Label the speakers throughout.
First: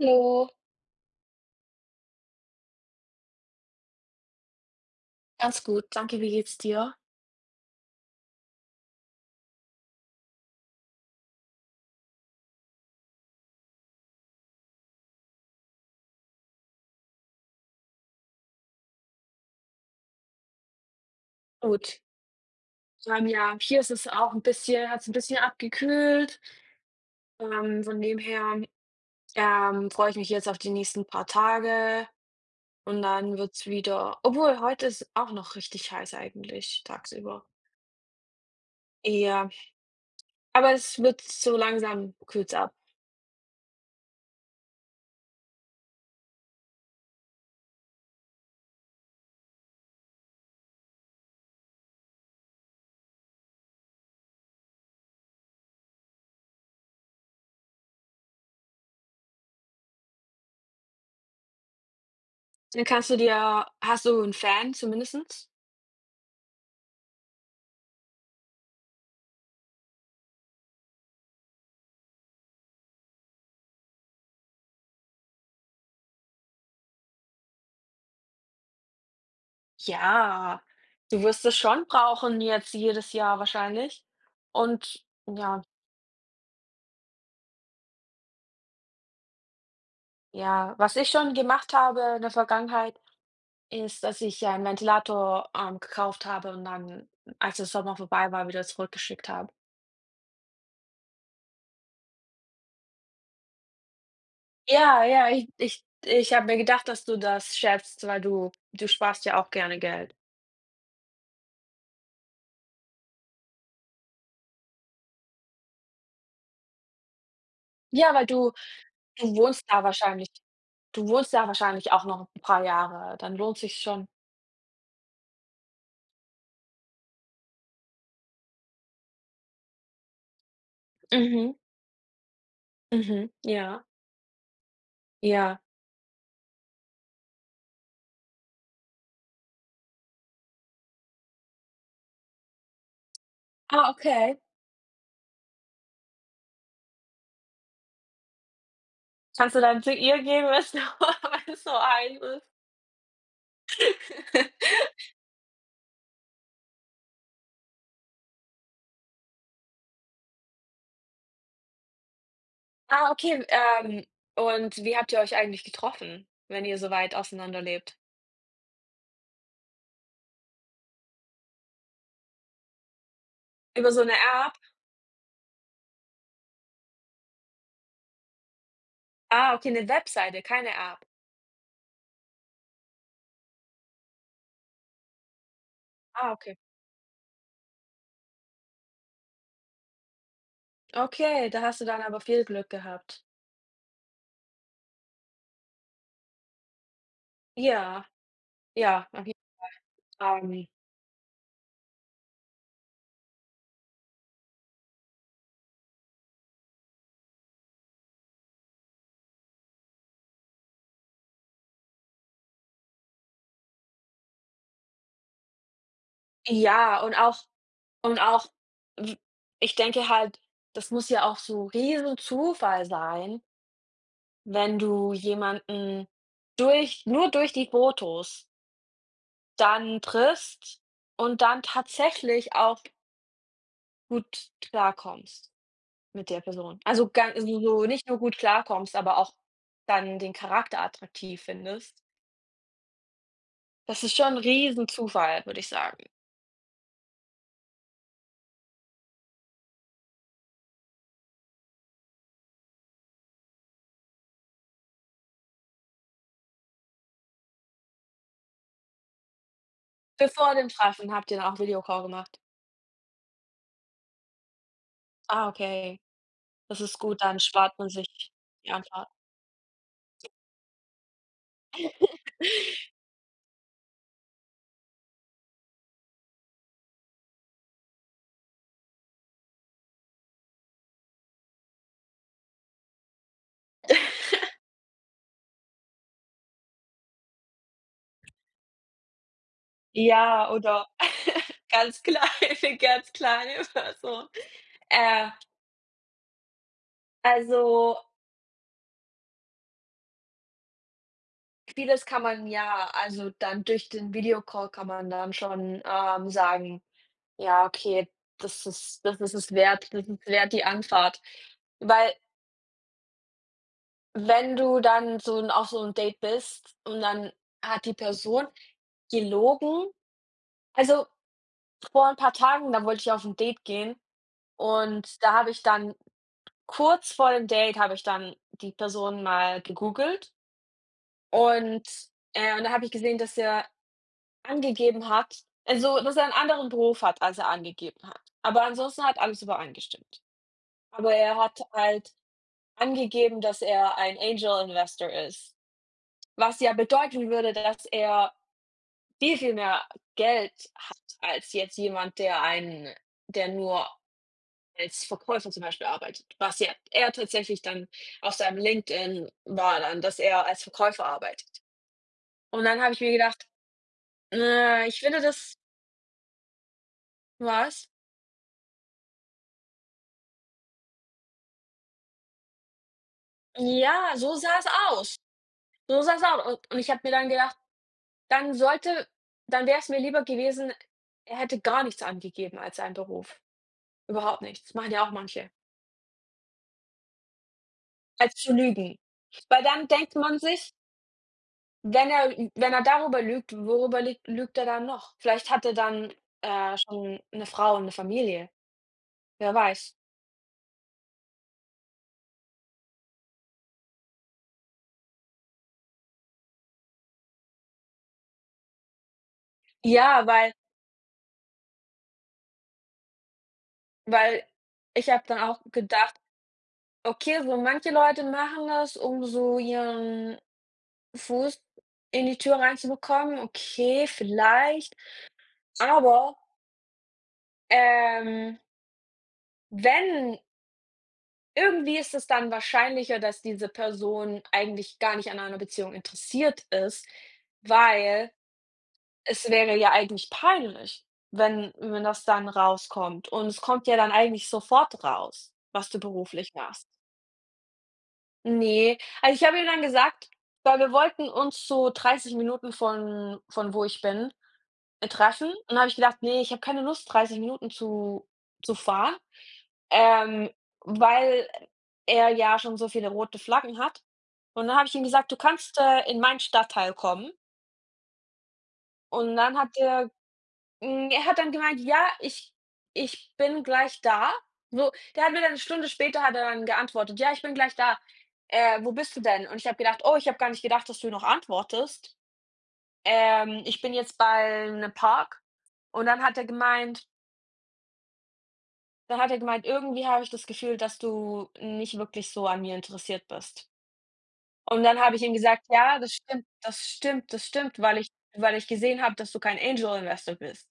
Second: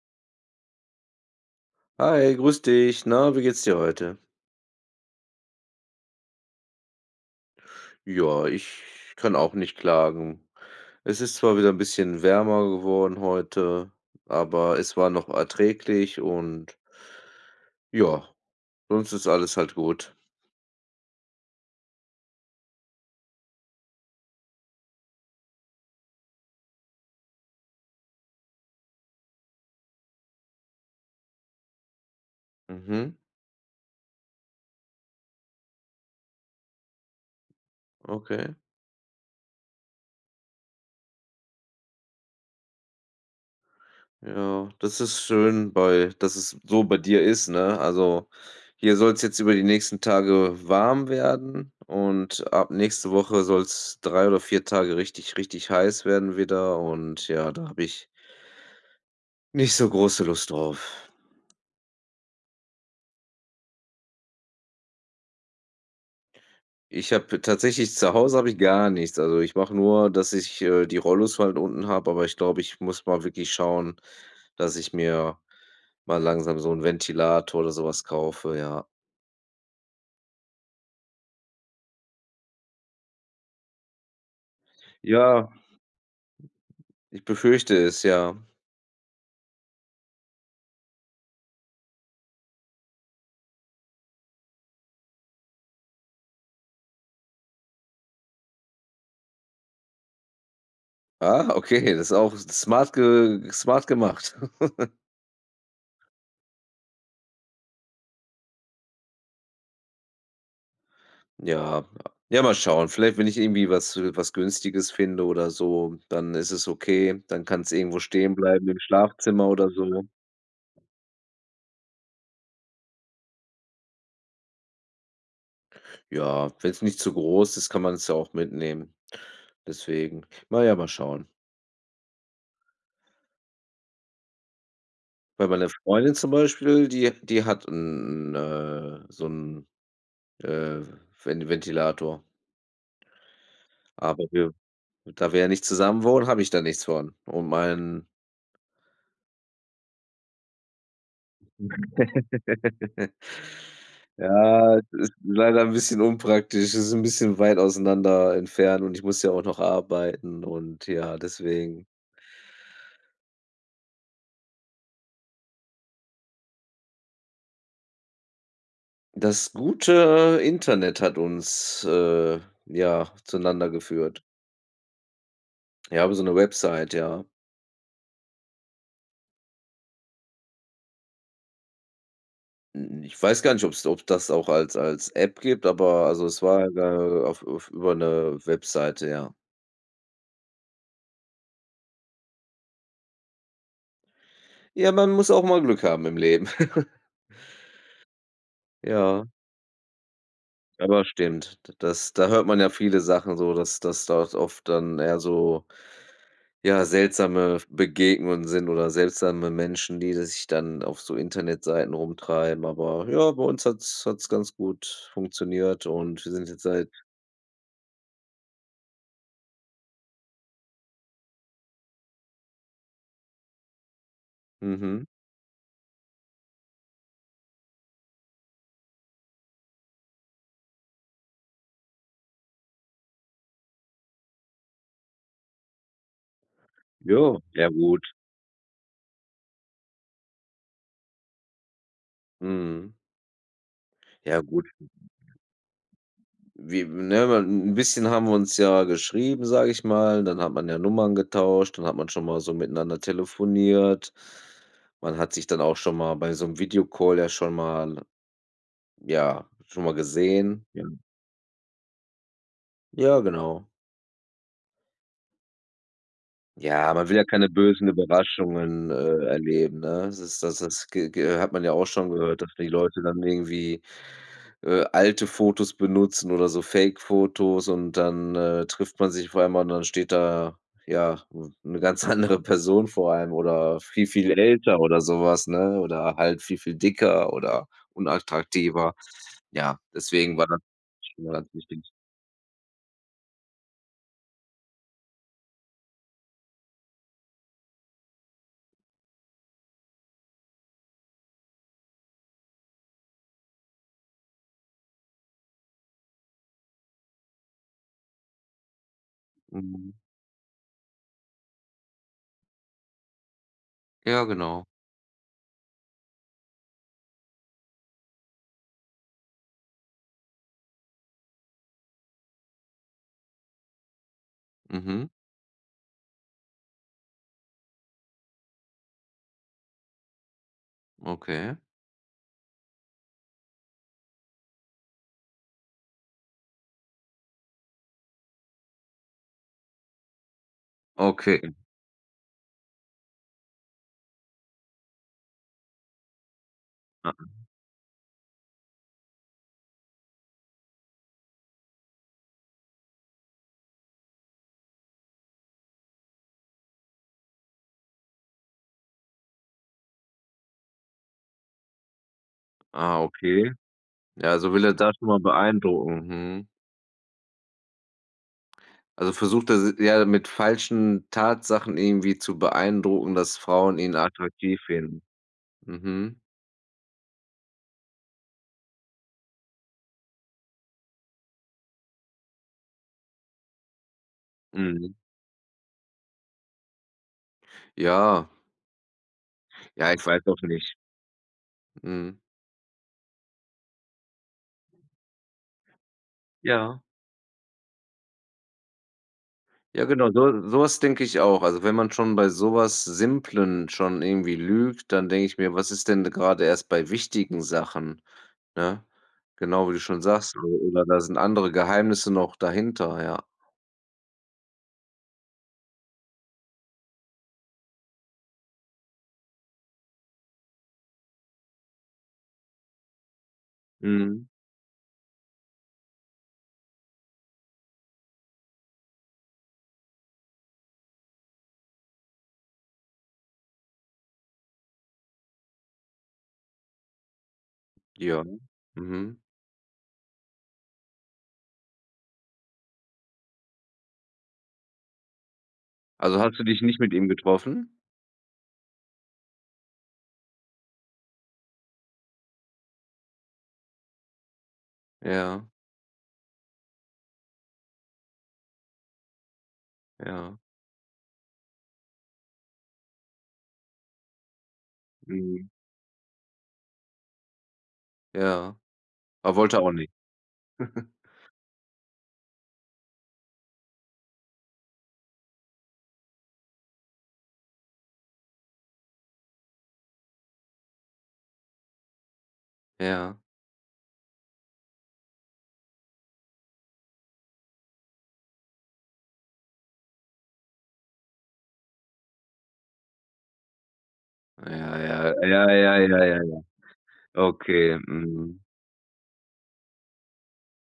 Speaker 1: Hallo.
Speaker 2: Hi, grüß dich. Na, wie geht's dir heute?
Speaker 1: Ganz gut, danke, wie geht's dir.
Speaker 2: Ja, ich kann auch nicht klagen. Es ist zwar wieder 'n bisschen wärmer geworden heute, aber es war noch erträglich und ja, sonst ist alles halt gut.
Speaker 1: Gut. [unintelligible] ja, hier ist es auch 'n bisschen hat's 'n bisschen abgekühlt. Ähm, von dem her, ähm, freue ich mich jetzt auf die nächsten paar Tage und
Speaker 2: Mhm.
Speaker 1: dann wird's wieder obwohl, heute ist 's auch noch richtig heiß eigentlich, tagsüber.
Speaker 2: Okay.
Speaker 1: Ja, aber es wird so langsam kühlt's ab.
Speaker 2: Ja, das ist schön, bei das es so bei dir ist, ne? Also, hier soll's jetzt über die nächsten Tage warm werden und ab nächste Woche soll's 3 oder 4 Tage richtig, richtig heiß werden wieder und ja, da habe ich nicht so große Lust drauf.
Speaker 1: Dann kannst du dir hast du 'n Fan zumindest.
Speaker 2: Ich habe tatsächlich zu Hause habe ich gar nichts. Also, ich mache nur, dass ich, äh, die Rollos halt unten habe, aber ich glaube, ich muss mal wirklich schauen, dass ich mir mal langsam so 'n Ventilator oder so was kaufe, ja.
Speaker 1: Ja, du wirst es schon brauchen jetzt jedes Jahr wahrscheinlich und
Speaker 2: Ja.
Speaker 1: ja.
Speaker 2: Ich befürchte es, ja.
Speaker 1: Ja, was ich schon gemacht habe in der Vergangenheit ist, dass ich ja 'n Ventilator, ähm, gekauft habe und dann, als der Sommer vorbei war, wieder zurückgeschickt habe.
Speaker 2: Ach okay, das ist auch smart ge smart gemacht.
Speaker 1: Ja, ja, ich ich ich habe mir gedacht, dass du das schätzt, weil du du sparst ja auch gerne Geld.
Speaker 2: Ja, ja mal schauen, vielleicht wenn ich irgendwie was äh, was Günstiges finde oder so, dann ist es okay, dann kann's irgendwo
Speaker 1: Ja, weil
Speaker 2: stehen
Speaker 1: du
Speaker 2: bleiben im
Speaker 1: du
Speaker 2: Schlafzimmer
Speaker 1: wohnst
Speaker 2: oder
Speaker 1: da
Speaker 2: so.
Speaker 1: wahrscheinlich du wohnst da wahrscheinlich auch noch 'n paar Jahre, dann lohnt sich's schon.
Speaker 2: Ja, wenn's nicht zu groß ist, kann man das ja auch mitnehmen. Deswegen, na ja, mal schauen.
Speaker 1: Mhm. Mhm, ja.
Speaker 2: Bei
Speaker 1: Ja.
Speaker 2: meiner Freundin zum Beispiel, die die hat 'n 'n, äh so 'n, äh, Ven Ventilator.
Speaker 1: Ah,
Speaker 2: Aber
Speaker 1: okay.
Speaker 2: wir da wir ja nicht zusammen wohnen, habe ich da nichts von. Und mein
Speaker 1: Kannst du dann zu ihr gehen wenn's wenn es so heiß ist?
Speaker 2: Ja, ist leider 'n bisschen unpraktisch, ist 'n bisschen weit auseinander entfernt und ich muss ja auch noch arbeiten und ja, deswegen.
Speaker 1: Ah, okay, ähm, und wie habt ihr euch eigentlich getroffen, wenn ihr so weit auseinanderlebt?
Speaker 2: Das gute Internet hat uns, äh, ja zueinander
Speaker 1: Über so 'ne
Speaker 2: geführt.
Speaker 1: App?
Speaker 2: Ja, über so' ne Website, ja.
Speaker 1: Ah, okay, 'ne Webseite, keine App.
Speaker 2: N n ich weiß gar nicht, ob's ob das auch als als App gibt, aber also
Speaker 1: Ah,
Speaker 2: es
Speaker 1: okay.
Speaker 2: war [unintelligible] auf auf über 'ne Webseite, ja.
Speaker 1: Okay, da hast du dann aber viel Glück gehabt.
Speaker 2: Ja, man muss auch mal Glück haben im Leben.
Speaker 1: Ja. Ja, auf
Speaker 2: Ja.
Speaker 1: jeden Fall. Ähm
Speaker 2: Aber stimmt. D das da hört man ja viele Sachen so, dass das dort oft dann eher so, ja seltsame V Begegnungen sind oder seltsame Menschen, die sich dann auf so Internetseiten rumtreiben. Aber ja, bei uns hat's hat's ganz gut funktioniert und wir sind jetzt seit
Speaker 1: Ja, und auch und auch, w ich denke halt, das muss ja auch so Riesenzufall sein wenn
Speaker 2: Mhm.
Speaker 1: du jemanden durch nur durch die Fotos dann triffst und dann tatsächlich auch gut klarkommst mit der Person. Also, gan
Speaker 2: Ja,
Speaker 1: also,
Speaker 2: ja
Speaker 1: so
Speaker 2: gut.
Speaker 1: nicht nur gut klarkommst, aber auch dann den Charakter attraktiv findest.
Speaker 2: Mhm.
Speaker 1: Das ist schon 'n
Speaker 2: Ja gut. [unintelligible]
Speaker 1: Riesenzufall, würde ich sagen.
Speaker 2: Wi ne, mal 'n 'n bisschen haben wir uns ja geschrieben, sage ich mal, dann hat man ja Nummern getauscht, dann hat man schon mal so miteinander telefoniert. Man hat sich dann auch schon mal bei so'm Video-Call ja schon mal, ja schon mal
Speaker 1: Bevor
Speaker 2: gesehen,
Speaker 1: dem
Speaker 2: ja.
Speaker 1: Treffen habt ihr dann auch Video-Call gemacht?
Speaker 2: Ja, genau.
Speaker 1: Ah, okay. Das
Speaker 2: Ja,
Speaker 1: ist
Speaker 2: man will
Speaker 1: gut,
Speaker 2: ja
Speaker 1: dann
Speaker 2: keine
Speaker 1: spart
Speaker 2: bösen
Speaker 1: man sich die
Speaker 2: Überraschungen,
Speaker 1: Antwort.
Speaker 2: äh, erleben, ne? Das ist das das g g hat man ja auch schon gehört, dass die Leute dann irgendwie, äh, alte Fotos benutzen oder so Fake-Fotos und dann, äh, trifft man sich vor allem und dann steht da, ja, 'n 'ne ganz andere Person vor einem oder viel, viel älter oder sowas, ne, oder halt viel, viel dicker oder unattraktiver. Ja, deswegen war
Speaker 1: Ja
Speaker 2: dann
Speaker 1: oder
Speaker 2: schwier äh, wichtig.
Speaker 1: ganz klar, ganz klar, ist das so. Äh. Also Vieles kann man ja also, dann durch den Videocall kann man dann schon, ähm, sagen: „Ja, okay, das ist das ist es wert,
Speaker 2: Mhm.
Speaker 1: das ist wert die Anfahrt.“ Weil
Speaker 2: Ja,
Speaker 1: wenn
Speaker 2: genau.
Speaker 1: du dann so 'n auf so 'n Date bist und dann hat die Person gelogen, also, vor 'n paar Tagen, da wollte ich auf 'n Date gehen
Speaker 2: Mhm.
Speaker 1: und da habe ich dann kurz vor dem Date habe ich dann die Person mal gegoogelt.
Speaker 2: Okay.
Speaker 1: Und äh, und da habe ich gesehen, dass er angegeben hat also, dass er 'n anderen Beruf hat, als er angegeben hat. Aber ansonsten hat alles übereingestimmt. Aber er
Speaker 2: Okay.
Speaker 1: hat halt angegeben, dass er ein Angel Investor ist. Was ja bedeuten
Speaker 2: Aha.
Speaker 1: würde, dass er viel, viel mehr Geld hat als jetzt jemand, der einen der nur als Verkäufer zum Beispiel arbeitet. Was ja eher tatsächlich dann auf seinem LinkedIn war dann, dass er als Verkäufer arbeitet. Und dann habe
Speaker 2: Ah,
Speaker 1: ich mir gedacht:
Speaker 2: okay. Ja, so will er
Speaker 1: „Äh,
Speaker 2: da
Speaker 1: ich
Speaker 2: drüber
Speaker 1: finde das"
Speaker 2: beeindrucken. Mhm.
Speaker 1: Was?
Speaker 2: Also, versucht er s ja, mit falschen Tatsachen irgendwie zu beeindrucken, dass Frauen ihn
Speaker 1: Ja, so
Speaker 2: attraktiv
Speaker 1: sah's
Speaker 2: finden.
Speaker 1: aus. So
Speaker 2: Mhm.
Speaker 1: sah's aus und und ich habe mir dann gedacht, dann sollte dann wär's mir lieber gewesen, er hätte gar nichts angegeben als seinen Beruf. Überhaupt nichts, machen
Speaker 2: Mhm.
Speaker 1: ja auch manche.
Speaker 2: Ja.
Speaker 1: Als zu lügen, weil dann
Speaker 2: Ja, ich
Speaker 1: denkt
Speaker 2: weiß
Speaker 1: man
Speaker 2: auch
Speaker 1: sich
Speaker 2: nicht
Speaker 1: wenn
Speaker 2: Mhm.
Speaker 1: er ü wenn er darüber lügt, worüber lüg lügt er dann noch? Vielleicht hat er dann, äh,
Speaker 2: Ja.
Speaker 1: schon 'ne Frau und 'ne Familie, wer
Speaker 2: Ja,
Speaker 1: weiß.
Speaker 2: genau, so so was denke ich auch. Also, wenn man schon bei sowas Simplen schon irgendwie lügt, dann denke ich mir, was ist denn grade erst bei wichtigen Sachen, ne? Genau wie du schon
Speaker 1: Ja,
Speaker 2: sagst,
Speaker 1: weil
Speaker 2: oder da sind andere Geheimnisse noch dahinter, ja.
Speaker 1: weil, ich habe dann auch gedacht: „Okay, so manche Leute machen das, um so ihren Fuß in die Tür reinzubekommen.“ Okay,
Speaker 2: Mhm.
Speaker 1: vielleicht, aber ähm wenn irgendwie ist es dann wahrscheinlicher, dass diese Person eigentlich gar nicht an einer Beziehung interessiert ist,
Speaker 2: Ja,
Speaker 1: weil
Speaker 2: mhm.
Speaker 1: es wäre ja eigentlich peinlich, wenn wenn das dann rauskommt. Und es kommt ja dann eigentlich sofort raus, was du
Speaker 2: Also, hast du
Speaker 1: beruflich
Speaker 2: dich nicht
Speaker 1: machst.
Speaker 2: mit ihm getroffen?
Speaker 1: Ne, also, ich habe ihm dann gesagt weil wir wollten uns so 30 Minuten von von wo ich bin, äh,
Speaker 2: Ja.
Speaker 1: treffen und dann habe ich gedacht: „Ne, ich habe keine Lust, 30 Minuten zu zu fahren,
Speaker 2: Ja.
Speaker 1: ähm, weil er ja schon so viele rote Flaggen hat.“ Und dann habe ich ihm gesagt: „Du
Speaker 2: Mhm.
Speaker 1: kannst, äh, in mein Stadtteil kommen.“
Speaker 2: Ja. Er
Speaker 1: Und dann
Speaker 2: wollte auch
Speaker 1: hat
Speaker 2: nicht.
Speaker 1: er hm, er hat dann gemeint: „Ja, ich ich bin gleich da.“ So, der hat mir dann 'ne Stunde später hat er dann geantwortet: „Ja, ich bin gleich da. Äh, wo bist du denn?“ Und ich habe gedacht: „Oh, ich habe gar nicht gedacht, dass du noch antwortest.
Speaker 2: Ja.
Speaker 1: Ähm, ich bin jetzt bei 'nem Park.“ Und dann hat er gemeint dann hat er gemeint: „Irgendwie habe ich das Gefühl, dass du nicht wirklich so an mir interessiert bist.“
Speaker 2: Ja,
Speaker 1: Und dann
Speaker 2: ja,
Speaker 1: habe ich ihm
Speaker 2: ja,
Speaker 1: gesagt:
Speaker 2: ja,
Speaker 1: „Ja,
Speaker 2: ja,
Speaker 1: das
Speaker 2: ja, ja,
Speaker 1: stimmt, das stimmt, das
Speaker 2: okay.
Speaker 1: stimmt, weil ich
Speaker 2: Mhm.
Speaker 1: weil ich gesehen habe, dass du kein Angel Investor bist.“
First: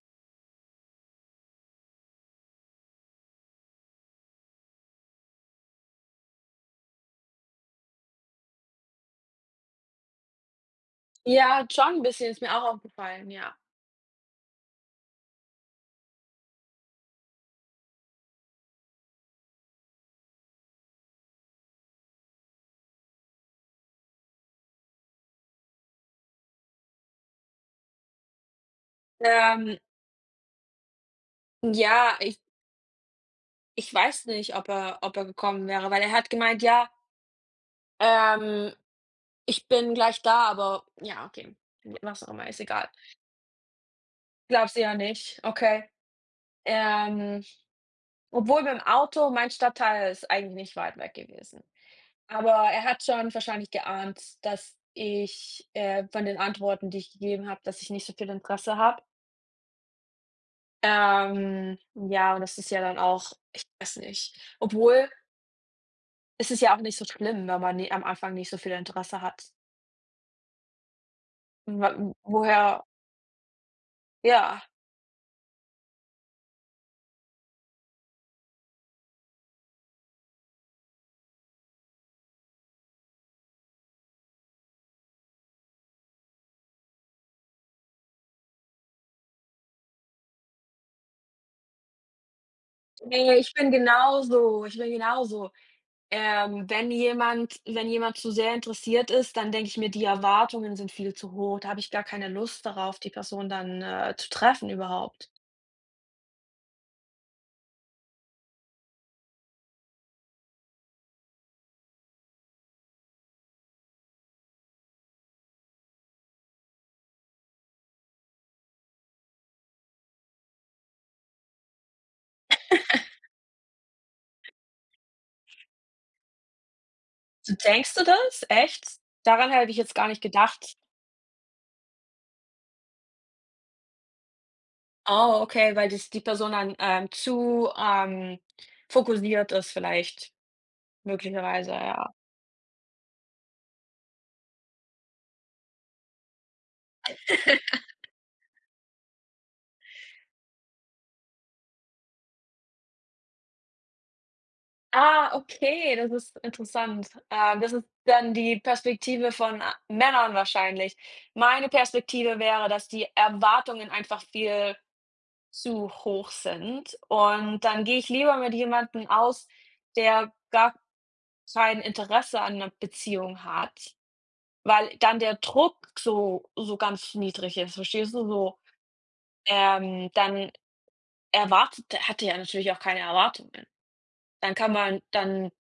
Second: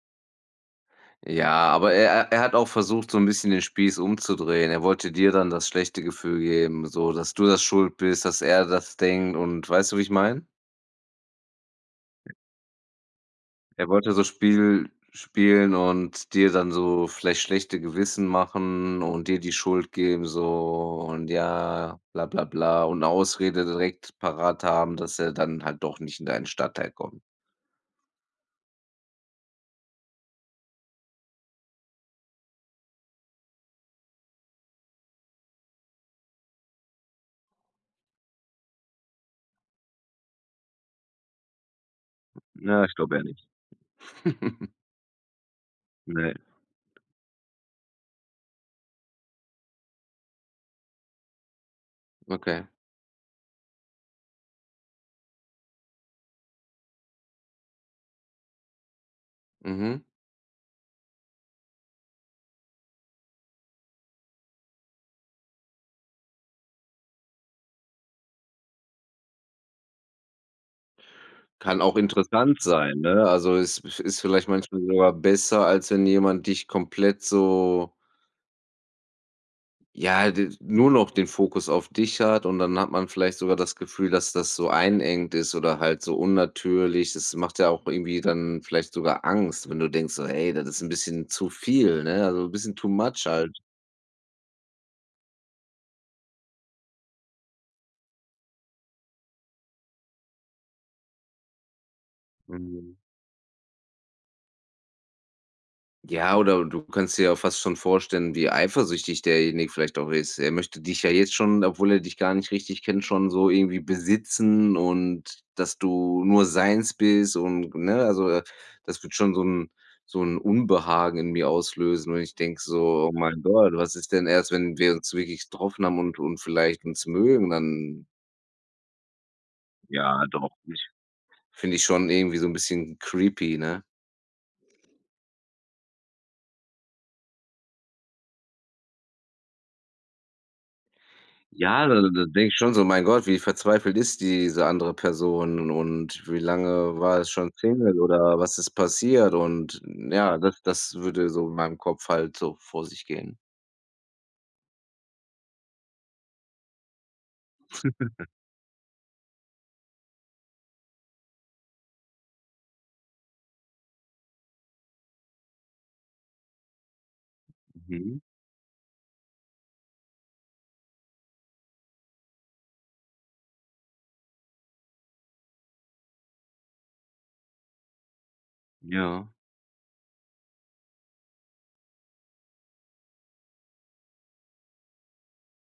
Speaker 2: Ja, aber er er er hat auch versucht, so 'n bisschen den Spieß umzudrehen. Er wollte dir dann das schlechte Gefühl geben, so, dass du da schuld bist, dass er das denkt und weißt du, wie ich meine?
Speaker 1: Ja, halt schon 'n bisschen ist mir auch aufgefallen, ja.
Speaker 2: Er wollte so Spiel spielen und dir dann so vielleicht schlechte Gewissen machen und dir die Schuld geben so und ja bla bla bla und Ausrede direkt parat haben, dass er dann halt doch nicht in deinen Stadtteil kommt.
Speaker 1: Ähm Ja, ich Ich weiß nicht, ob er ob er gekommen wäre, weil er hat gemeint: „Ja“ „ähm, ich bin gleich da, aber“ ja, okay, was auch immer, ist
Speaker 2: Na
Speaker 1: egal.
Speaker 2: ich glaube eher nicht.
Speaker 1: Glaubst eher nicht, okay.
Speaker 2: Ne.
Speaker 1: Ähm, obwohl, mit'm Auto mein Stadtteil ist eigentlich nicht weit weg gewesen, aber
Speaker 2: Okay.
Speaker 1: er hat schon wahrscheinlich geahnt, dass ich, äh von den Antworten, die ich gegeben habe, dass ich nicht so viel Interesse habe.
Speaker 2: Mhm.
Speaker 1: Ähm, ja, und das ist ja dann auch ich weiß nicht. Obwohl es ist ja auch nicht so schlimm, wenn man, ne am Anfang nicht so viel Interesse hat.
Speaker 2: Kann
Speaker 1: Wa
Speaker 2: auch
Speaker 1: w
Speaker 2: interessant
Speaker 1: woher.
Speaker 2: sein, ne? Also, is ist vielleicht
Speaker 1: Ja.
Speaker 2: manchmal sogar besser, als wenn jemand dich komplett so ja, d nur noch den Fokus auf dich hat und dann hat man vielleicht sogar Gefühl, dass das so einengend ist oder halt so unnatürlich. Das macht ja auch irgendwie dann vielleicht sogar Angst, wenn du denkst so: „Hey, das ist 'n bisschen zu viel, ne, also, bisschen too much
Speaker 1: Ne ich
Speaker 2: halt.“
Speaker 1: bin genauso. Ich bin genauso. Ähm, wenn jemand wenn jemand zu sehr interessiert ist, dann denke ich mir: „Die Erwartungen sind viel zu hoch.“ Da habe ich gar keine Lust
Speaker 2: Mhm.
Speaker 1: darauf, die Person dann, äh, zu treffen überhaupt.
Speaker 2: Ja, oder du kannst dir ja fast schon vorstellen, wie eifersüchtig derjenige vielleicht auch ist. Er möchte dich ja jetzt schon, obwohl er dich gar richtig kennt, schon so irgendwie besitzen und, dass du nur seins bist und, ne? Also, das würde schon so 'n so 'n Unbehagen in mir auslösen und ich denke so: „Oh mein Gott, was ist denn erst, wenn wir uns wirklich getroffen haben und und vielleicht uns mögen,
Speaker 1: Denkst du
Speaker 2: dann“
Speaker 1: das, echt? Daran hätte ich jetzt gar nicht
Speaker 2: Ja doch, finde
Speaker 1: gedacht.
Speaker 2: ich finde ich schon irgendwie so 'n bisschen creepy, ne?
Speaker 1: Oh. okay, weil dich die Person dann ähm, zu, ähm, fokussiert ist vielleicht möglicherweise,
Speaker 2: Ja, d
Speaker 1: ja.
Speaker 2: da denke ich schon so: „Mein Gott, wie verzweifelt ist diese andere Person und wie lange war es schon single oder was ist passiert und ja, das das würde so in meinem Kopf halt so vor sich gehen.
Speaker 1: Ah, okay, das ist interessant. Äh, das ist dann die Perspektive von, äh, Männern wahrscheinlich. Meine Perspektive wäre, dass die Erwartungen einfach viel zu hoch sind und dann gehe ich
Speaker 2: Mhm.
Speaker 1: lieber mit jemandem aus, der gar kein Interesse an 'ner Beziehung hat, weil dann der Druck so so ganz niedrig ist, verstehst du? So,
Speaker 2: Ja.
Speaker 1: ähm, dann erwartet der hat er natürlich auch keine Erwartungen. Dann kann man dann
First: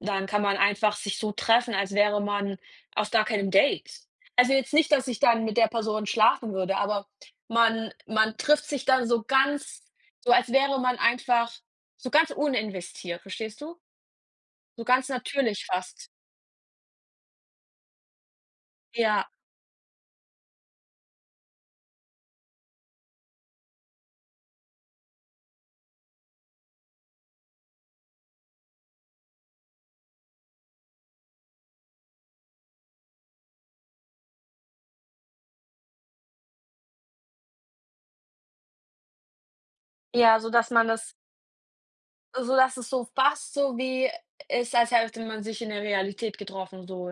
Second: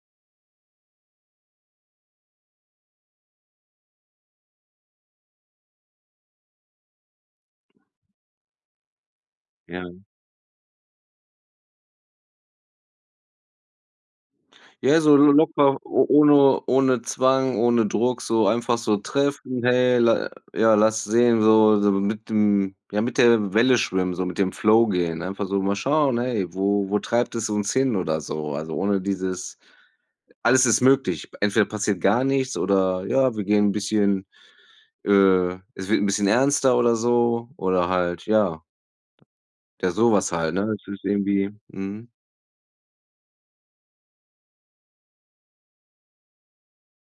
Speaker 1: dann kann man einfach sich so treffen, als wäre man auf gar keinem Date. Also, jetzt nicht, dass ich dann mit der Person schlafen würde, aber man man trifft sich dann so ganz
Speaker 2: Ja.
Speaker 1: so, als wäre man einfach so ganz uninvestiert, verstehst du? So
Speaker 2: Ja,
Speaker 1: ganz
Speaker 2: so
Speaker 1: natürlich
Speaker 2: locker,
Speaker 1: fast.
Speaker 2: o ohne ohne Zwang, ohne Druck, so einfach so
Speaker 1: Ja.
Speaker 2: treffen: „Hey, la ja, lass sehen.“ So so mit dem ja, mit der Welle schwimmen, so mit dem Flow gehen. Einfach so mal schauen: „Hey, wo wo treibt es uns hin“ oder so. Also, ohne dieses alles ist möglich, entweder passiert gar nichts oder ja, wir gehen 'n bisschen, äh es wird 'n bisschen ernster oder so oder halt, ja, der sowas
Speaker 1: Ja,
Speaker 2: halt, ne,
Speaker 1: sodass man
Speaker 2: das ist
Speaker 1: das
Speaker 2: irgendwie mhm.
Speaker 1: sodass es so fast so wie ist als hätte man sich in der Realität getroffen so.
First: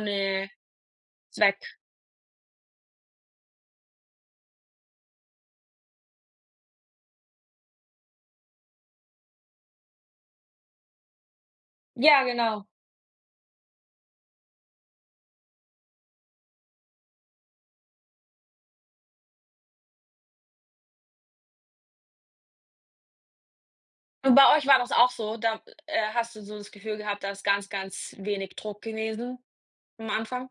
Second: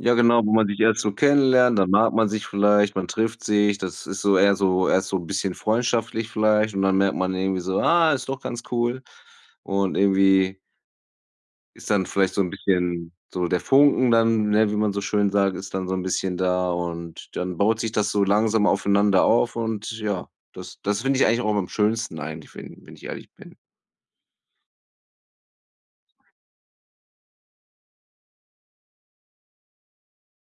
Speaker 2: Ja genau, wo man sich erst so
Speaker 1: Zweck.
Speaker 2: kennenlernt, dann mag man sich vielleicht, man trifft sich, das ist so eher so erst so bisschen freundschaftlich vielleicht und dann merkt man irgendwie so: „Ah, ist doch ganz cool.“ Und irgendwie ist dann
Speaker 1: Ja,
Speaker 2: vielleicht so 'n
Speaker 1: genau.
Speaker 2: bisschen so der Funken dann, ne, wie man so schön sagt ist dann so 'n bisschen da und dann baut sich das so langsam aufeinander auf und ja, das das finde ich eigentlich auch am schönsten eigentlich, wenn wenn ich ehrlich bin.
Speaker 1: Und bei euch war das auch so, da äh, hast du so das Gefühl gehabt, da ist ganz, ganz wenig Druck gewesen am Anfang.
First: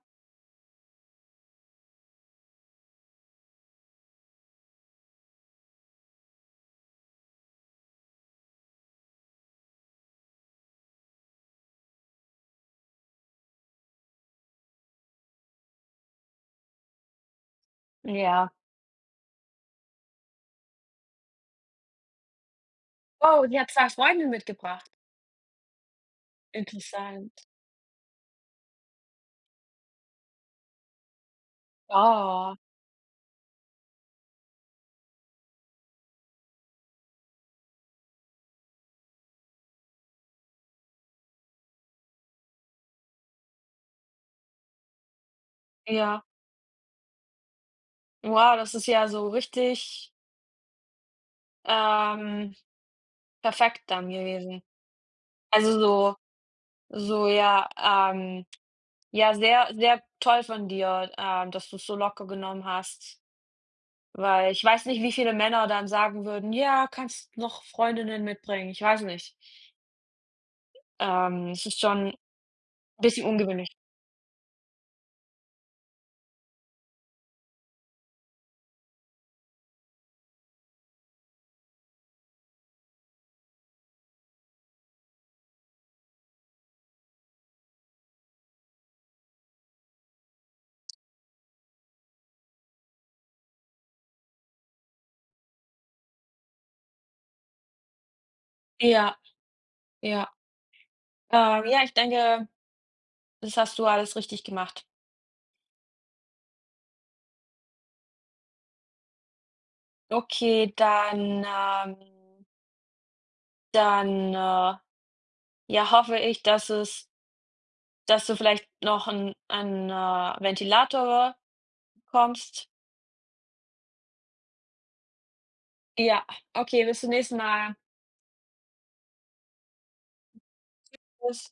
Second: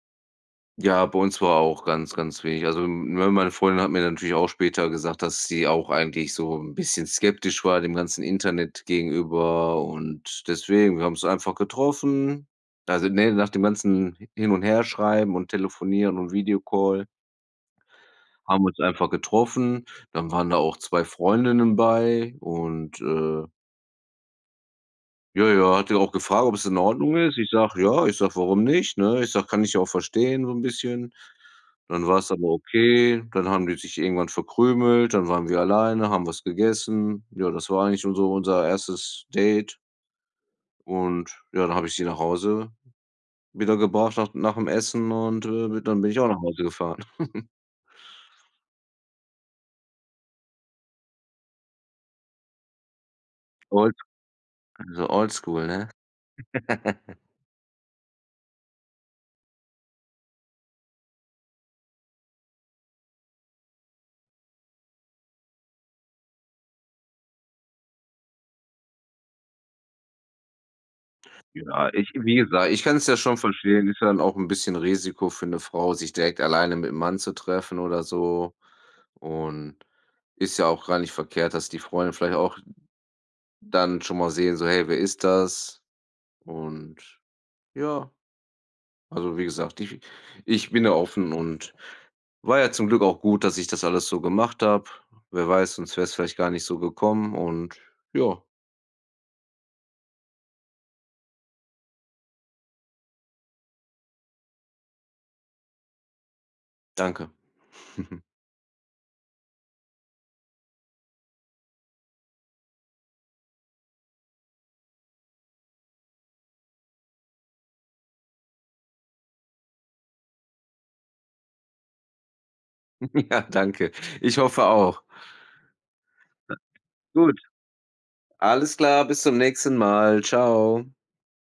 Speaker 2: Ja, bei uns war auch ganz ganz wenig. Also, ne, meine Freundin hat mir natürlich auch später gesagt, dass sie auch eigentlich so 'n bisschen skeptisch war dem ganzen Internet gegenüber und deswegen: Wir haben uns einfach getroffen. Also, ne, nach dem ganzen hin und her schreiben und telefonieren und Video-Call
Speaker 1: Ja.
Speaker 2: haben wir uns einfach getroffen. Dann waren da auch 2 Freundinnen bei und, äh
Speaker 1: Wow, die hat 2 Freundinnen mitgebracht?
Speaker 2: Ja, ja, hat die auch gefragt, ob es in Ordnung ist.
Speaker 1: Interessant.
Speaker 2: Ich sage: „Ja." Ich sage:„ Warum nicht“, ne? Ich sage: „Kann ich ja auch verstehen so 'n bisschen.“ Dann war's aber
Speaker 1: Wow.
Speaker 2: okay, dann haben die sich irgendwann verkrümelt, dann waren wir alleine, haben was gegessen. Ja, das war eigentlich unser unser 1. Date. Und, ja, da habe ich sie nach Hause wieder gebraucht nach d nach'm Essen und, äh, be dann bin ich
Speaker 1: Ja.
Speaker 2: auch nach Hause gefahren.
Speaker 1: Wow, das ist ja so richtig ähm, perfekt
Speaker 2: Old
Speaker 1: dann gewesen.
Speaker 2: so oldschool,
Speaker 1: Also,
Speaker 2: ne?
Speaker 1: so so ja, ähm, ja sehr, sehr toll von dir, ähm, dass du's so locker genommen hast. Weil ich weiß nicht, wie viele Männer dann sagen würden: „Ja, kannst noch Freundinnen mitbringen.“ Ich weiß nicht. Ähm, es ist
Speaker 2: Ja, ich
Speaker 1: schon
Speaker 2: wie gesagt, ich kann's ja
Speaker 1: bisschen
Speaker 2: schon
Speaker 1: ungewöhnlich.
Speaker 2: verstehen, ist ja dann auch 'n bisschen Risiko für 'ne Frau, sich direkt alleine mit 'nem Mann zu treffen oder so. Und ist ja auch gar nicht verkehrt, dass die Freunde vielleicht auch dann schon mal sehen, so: „Hey, wer ist das?“ Und, ja, also, wie gesagt, ich ich bin ja offen und war ja zum Glück auch gut, dass ich das alles so gemacht habe. Wer weiß, sonst wär's vielleicht gar nicht so gekommen und ja.
Speaker 1: Ja, ja. Ähm, ja, ich denke, das hast du alles richtig gemacht.
Speaker 2: Danke.
Speaker 1: Okay, dann, ähm Dann, äh, ja, hoffe ich, dass es dass du vielleicht noch 'n ein, äh, Ventilator bekommst.
Speaker 2: Ja, danke. Ich hoffe auch.
Speaker 1: Ja,
Speaker 2: [unintelligible]
Speaker 1: okay, bis zum nächsten
Speaker 2: Gut.
Speaker 1: Mal.
Speaker 2: Alles klar bis zum nächsten mal. Tschau.
Speaker 1: Tschüss.